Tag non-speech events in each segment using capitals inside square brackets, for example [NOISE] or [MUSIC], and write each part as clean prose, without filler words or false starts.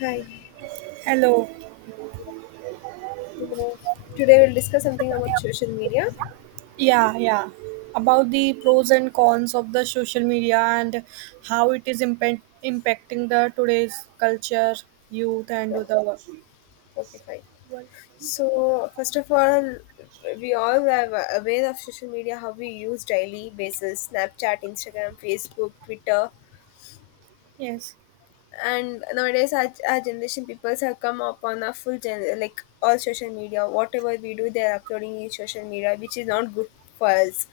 Hi. Hello. Uh, Today we'll discuss something about social media. Yeah, yeah. About the pros and cons of the social media, and how it is impacting the today's culture, youth, and Yeah. the Okay, fine. world. So first of all, we all are aware of social media, how we use daily basis, Snapchat, Instagram, Facebook, Twitter, Yes. and nowadays our generation peoples have come upon a full gen like all social media. Whatever we do, they are uploading in social media, which is not good for us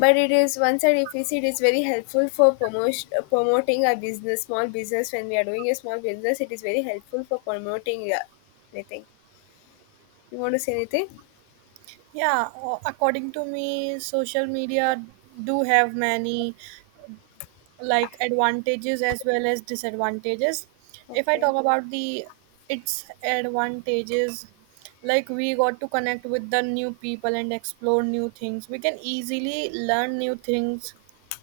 but it is one side. If we see, it is very helpful for promotion, promoting a business small business when we are doing a small business it is very helpful for promoting anything you want to say anything. Yeah. According to me, social media do have many like advantages as well as disadvantages. If I Okay. talk about the its advantages, like we got to connect with the new people and explore new things. We can easily learn new things.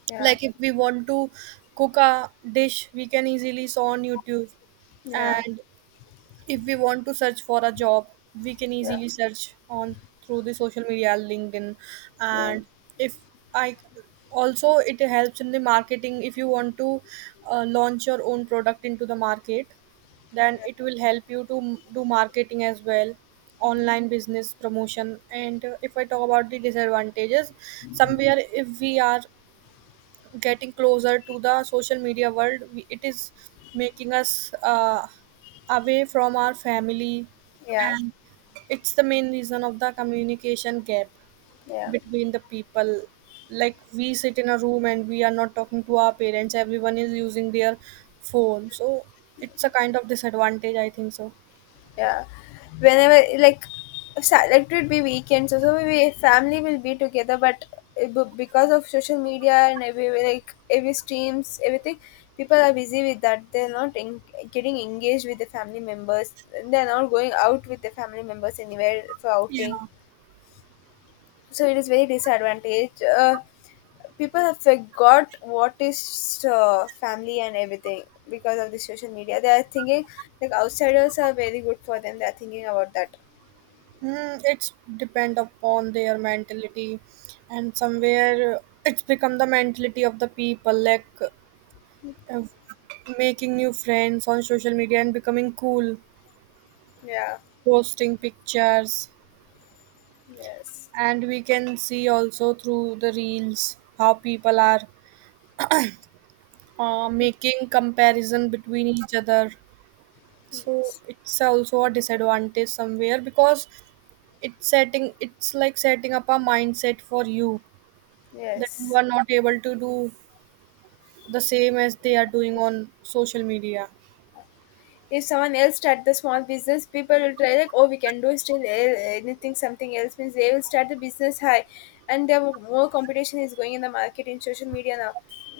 Yeah, Like if we want to cook a dish, we can easily saw on YouTube. Mm. yeah, And if we want to search for a job, we can yeah, easily search on through the social media, LinkedIn. yeah, And if I also it helps in the marketing. If you want to launch your own product into the market, then yeah, it will help you to do marketing as well, online business promotion. And if I talk about the disadvantages, somewhere if we are getting closer to the social media world. It is making us away from our family, yeah. and it's the main reason of the communication gap Yeah. between the people. Like we sit in a room and we are not talking to our parents. Everyone is using their phone, so it's a kind of disadvantage, I think so. Yeah, whenever like like it would be weekends, so family will be together but because of social media and every like every streams everything people are busy with that they're not en- getting engaged with the family members, they're not going out with the family members anywhere for Yeah, outing. So it is very disadvantage, people have forgot what is family and everything because of the social media. They are thinking like outsiders are very good for them, they are thinking about that. It's depend upon their mentality, and somewhere it's become the mentality of the people. Like of making new friends on social media and becoming cool, Yeah. posting pictures, Yes. and we can see also through the reels how people are making comparison between each other. So Yes, it's also a disadvantage somewhere because it's like setting up a mindset for you that you yes. are not able to do the same as they are doing on social media. If someone else start the small business people will try like, oh, we can do still anything something else, means they will start the business high and there were more competition is going in the market in social media now.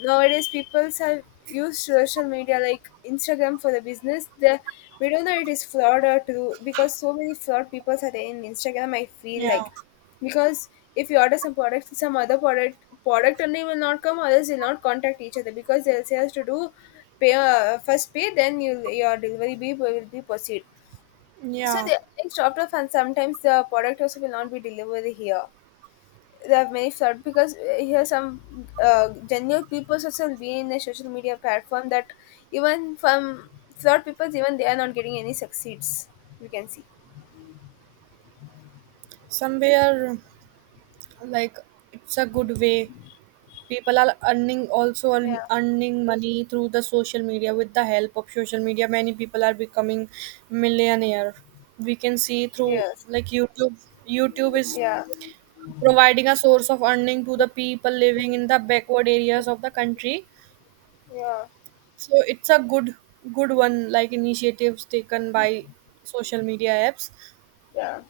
Nowadays people have used social media like Instagram for the business. The we don't know it is flawed or true because so many flawed people are there in Instagram, I feel Yeah, like. Because if you order some product, some other product, product only will not come, others will not contact each other because they'll say us to do pay, first pay then you your delivery be will be proceed. So yeah. They stopped off and sometimes the product also will not be delivered here. There are many fraud because here some genuine people also will be in the social media platform. That even from fraud people, even they are not getting any succeeds, we can see. Somewhere like it's a good way, people are earning, also Yeah. Earning money through the social media. With the help of social media many people are becoming millionaire. We can see through Yes. like YouTube. YouTube is Yeah. providing a source of earning to the people living in the backward areas of the country. Yeah. So it's a good one, like initiatives taken by social media apps. Yeah.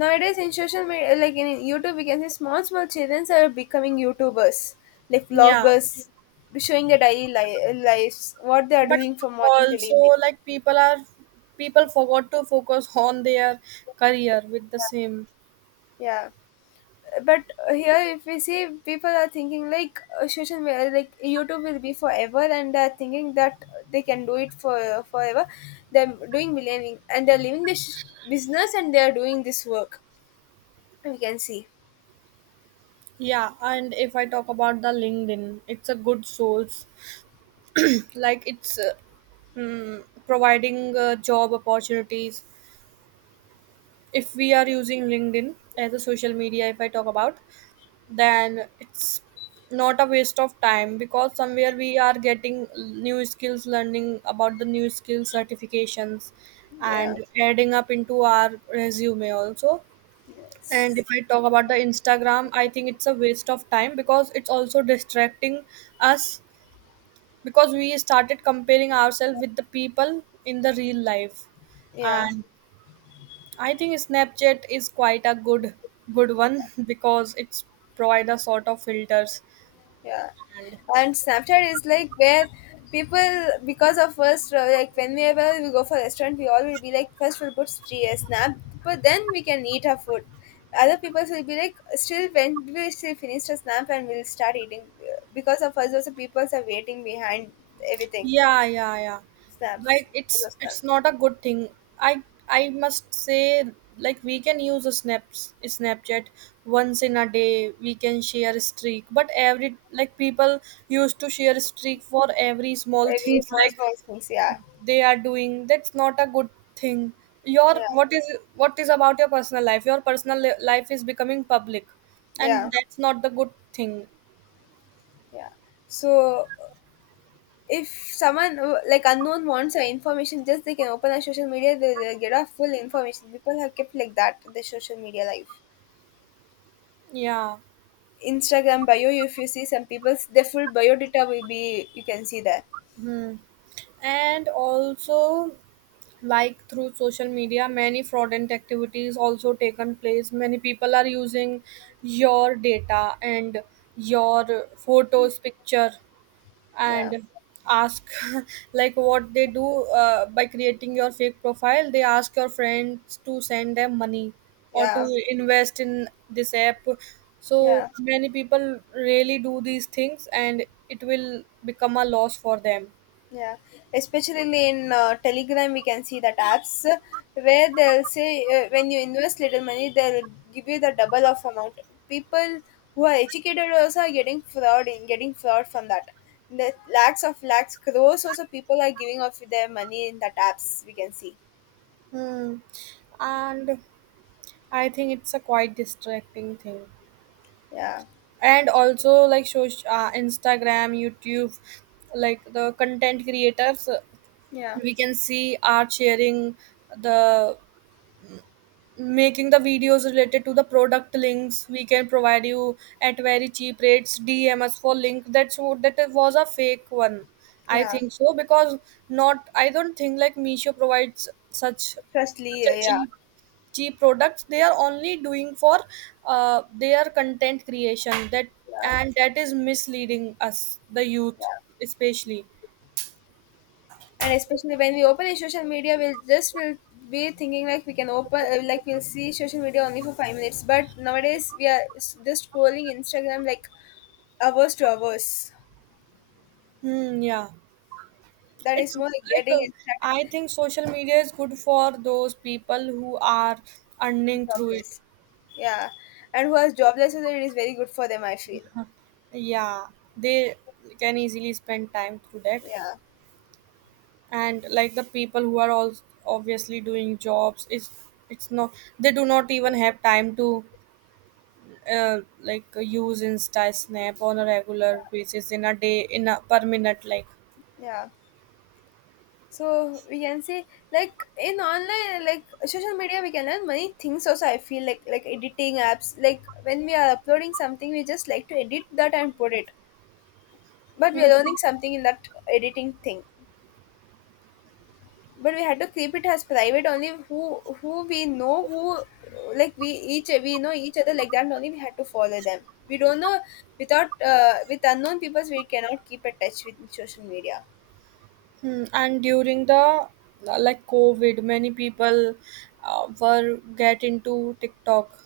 Nowadays in social media like in YouTube we can see small small children are becoming YouTubers, like Yeah, vloggers, showing their daily lives, what they are but doing from morning till also evening. like people forgot to focus on their career with the same. Yeah, but here if we see, people are thinking like social media like YouTube will be forever and they're thinking that they can do it for forever. They're doing millioning and they're leaving this business and they're doing this work, we can see. Yeah, and if I talk about the LinkedIn, it's a good source. Like it's providing job opportunities. If we are using LinkedIn as a social media, if I talk about, then it's not a waste of time because somewhere we are getting new skills, learning about the new skills, certifications, Yeah. and adding up into our resume also. And Yes. if I talk about the Instagram, I think it's a waste of time because it's also distracting us, because we started comparing ourselves with the people in the real life. Yeah. And I think Snapchat is quite a good one [LAUGHS] because it's provide a sort of filters. Yeah. And And Snapchat is like where people, because of first, like whenever we go for restaurant we all will be like, first we'll put snap but then we can eat our food. Other people will be like still when we still finish the snap and we'll start eating. Because of us also people are waiting behind everything. yeah, yeah, yeah, Snaps. like it's Because of it's snaps. not a good thing. I i must say, like we can use a snaps Snapchat once in a day. We can share a streak, but every like people used to share a streak for every small Every things [LAUGHS] small like small things, yeah. they are doing. That's not a good thing. Your Yeah. what is, what is about your personal life, your life is becoming public. And Yeah. that's not the good thing. Yeah. So if someone, like unknown wants our information, just they can open our social media, they they'll get our full information. People have kept like that their social media life. Yeah. Instagram bio, if you see some people's, their full bio data will be, you can see there. Hmm. And also like through social media many fraudulent activities also taken place. Many people are using your data and your photos picture, Yeah. and ask [LAUGHS] like what they do. By creating your fake profile they ask your friends to send them money or to Yeah. invest in this app. So Yeah. many people really do these things and it will become a loss for them. Yeah, especially in Telegram, we can see that apps where they'll say, when you invest little money, they'll give you the double of amount. People who are educated also are getting fraud in getting fraud from that. The lakhs of lakhs, crores also people are giving of their money in that apps, we can see. Hmm. And I think it's a quite distracting thing. Yeah, And also like Instagram, YouTube, like the content creators, yeah, we can see are sharing the, making the videos related to the product links. We can provide you at very cheap rates, DMs for link. That's what, that was a fake one, I yeah. think so, because not I don't think like Misho provides such Trustly, a yeah, cheap products. They are only doing for their content creation. That, yeah, and that is misleading us the youth yeah. especially. And especially when we open a social media, we'll just will be thinking like we can open, like we'll see social media only for 5 minutes, but nowadays we are just scrolling Instagram like hours to hours. Hmm, yeah. That is It's more like like getting I Instagram. think social media is good for those people who are earning through it. Jobless, yeah, and who has jobless, so that it is very good for them, I feel. Yeah, they can easily spend time through that. Yeah. And like the people who are all obviously doing jobs, it's not, they do not even have time to like use Insta Snap on a regular basis in a day in a per minute like. Yeah. So we can see like in online like social media we can learn many things also, I feel like. Like editing apps, like when we are uploading something we just like to edit that and put it, but we are learning something in that editing thing. But we had to keep it as private only, who we know, who like we each we know each other, like that only we had to follow them. We don't know, without with unknown people we cannot keep a touch with social media. Hmm, and during the like COVID, many people were get into TikTok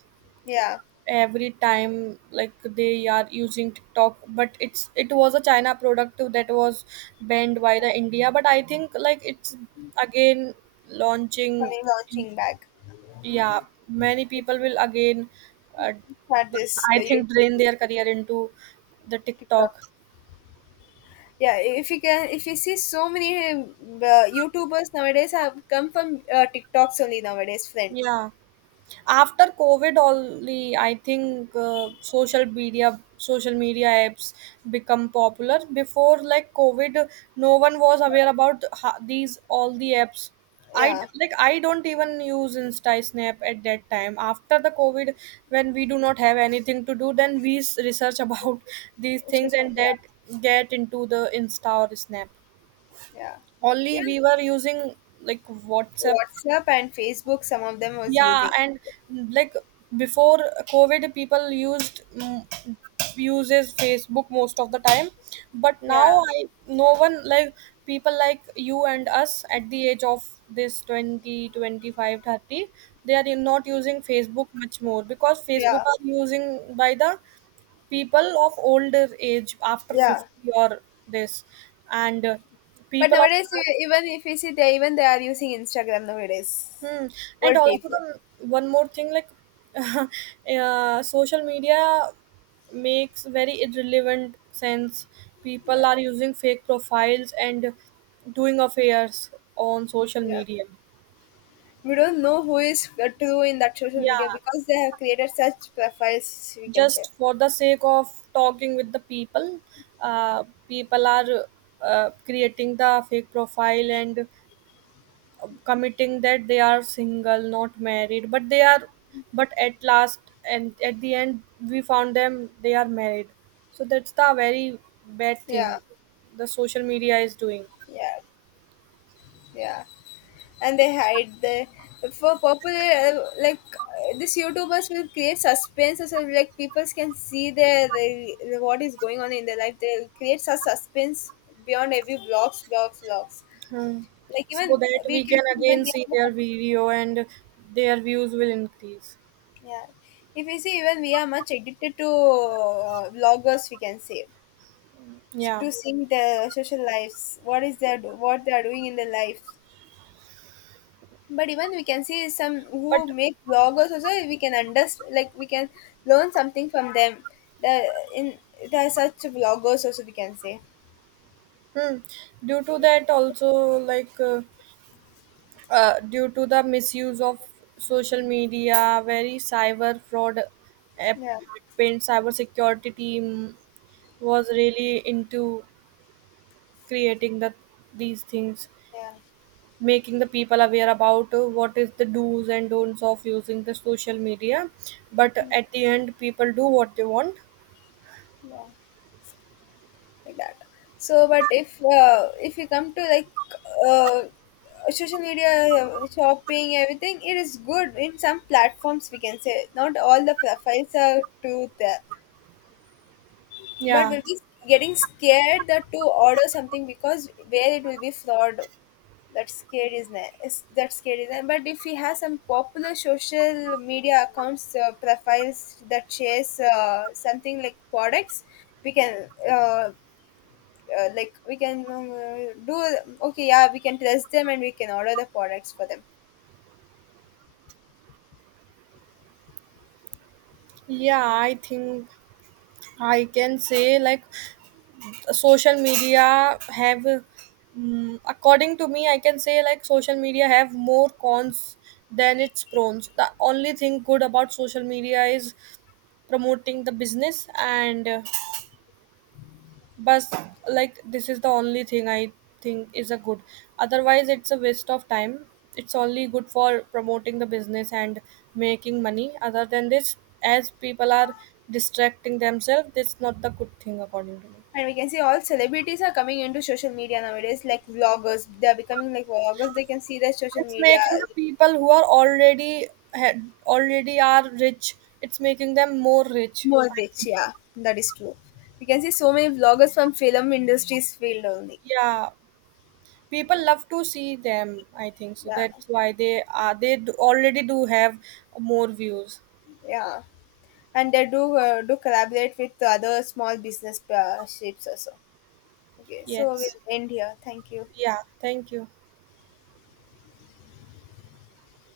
Yeah. every time. Like they are using TikTok, but it's, it was a China product that was banned by the India. But I think like it's again launching Coming in. launching back. Yeah, many people will again uh, At but this I the think YouTube. drain their career into the TikTok. TikTok. Yeah, if you can, if you see, so many YouTubers nowadays have come from TikToks only nowadays, friend. Yeah, after COVID only I think social media apps become popular. Before like COVID no one was aware about these all the apps. Yeah. Like I don't even use Insta Snap at that time. After the COVID when we do not have anything to do, then we research about [LAUGHS] these things, and Yeah, that, get into the Insta or Snap. yeah. Only Even we were using like WhatsApp. WhatsApp and Facebook, some of them was Yeah, using. and like before COVID people used uses Facebook most of the time. But now Yeah, I, no one, like people like you and us at the age of this 20, 25 30. They are not using Facebook much more because Facebook yeah, are using by the people of older age after yeah. 50, or this. And But people of. nowadays, even if you see, they even they are using Instagram nowadays. Hmm. And Old also people. the one more thing, like [LAUGHS] social media makes very irrelevant sense. People Yeah, are using fake profiles and doing affairs on social yeah. media. We don't know who is true in that social media Yeah, because they have created such profiles, we can say. just for the sake of talking with the people, people are creating the fake profile and committing that they are single not married. But they are, but at last, and at the end we found them they are married. So that's the very bad thing Yeah, the social media is doing. yeah. Yeah, and they hide the for popular, like this YouTubers will create suspense so like people can see their, the what is going on in their life. They create such suspense beyond every vlogs. Hmm. Like So even that we we can can see again even we see are their much, video and their views will increase. yeah. If you see even we are much addicted to vloggers, we can say, Yeah, to seeing their social lives, what is their what they are doing in their life. But even we can see some but who make bloggers also, we can understand, like we can learn something from them. The in there are such bloggers also, we can say. hmm, due to that also like due to the misuse of social media, very cyber fraud app Yeah, happened. Cyber security team was really into creating the these things, yeah, making the people aware about what is the do's and don'ts of using the social media. But at the end, people do what they want. yeah, like that. So, but if you come to like uh, social media shopping everything, it is good in some platforms, we can say. Not all the profiles are true there. But Yeah, we'll be getting scared that to order something because where it will be fraud. That scared is but if we have some popular social media accounts, profiles that shares something like products, we can, like we can, do okay. Yeah, we can trust them and we can order the products for them. yeah. I think I can say like social media have according to me I can say like social media have more cons than its pros. The only thing good about social media is promoting the business. And but like this is the only thing I think is a good. Otherwise it's a waste of time. It's only good for promoting the business and making money. Other than this, as people are distracting themselves, that's not the good thing according to me. And we can see all celebrities are coming into social media nowadays, like vloggers. They are becoming like vloggers. They can see their social It's media. making the people who are already had already are rich. It's making them more rich, More I rich, think. yeah, that is true. We can see so many vloggers from film industries field only. Yeah, people Yeah, love to see them, I think so. yeah, That's why they are. They do, already do have more views. yeah. And they do do collaborate with other small business shapes also. Okay, so Yes. we'll end here. Thank you. Yeah. Thank you.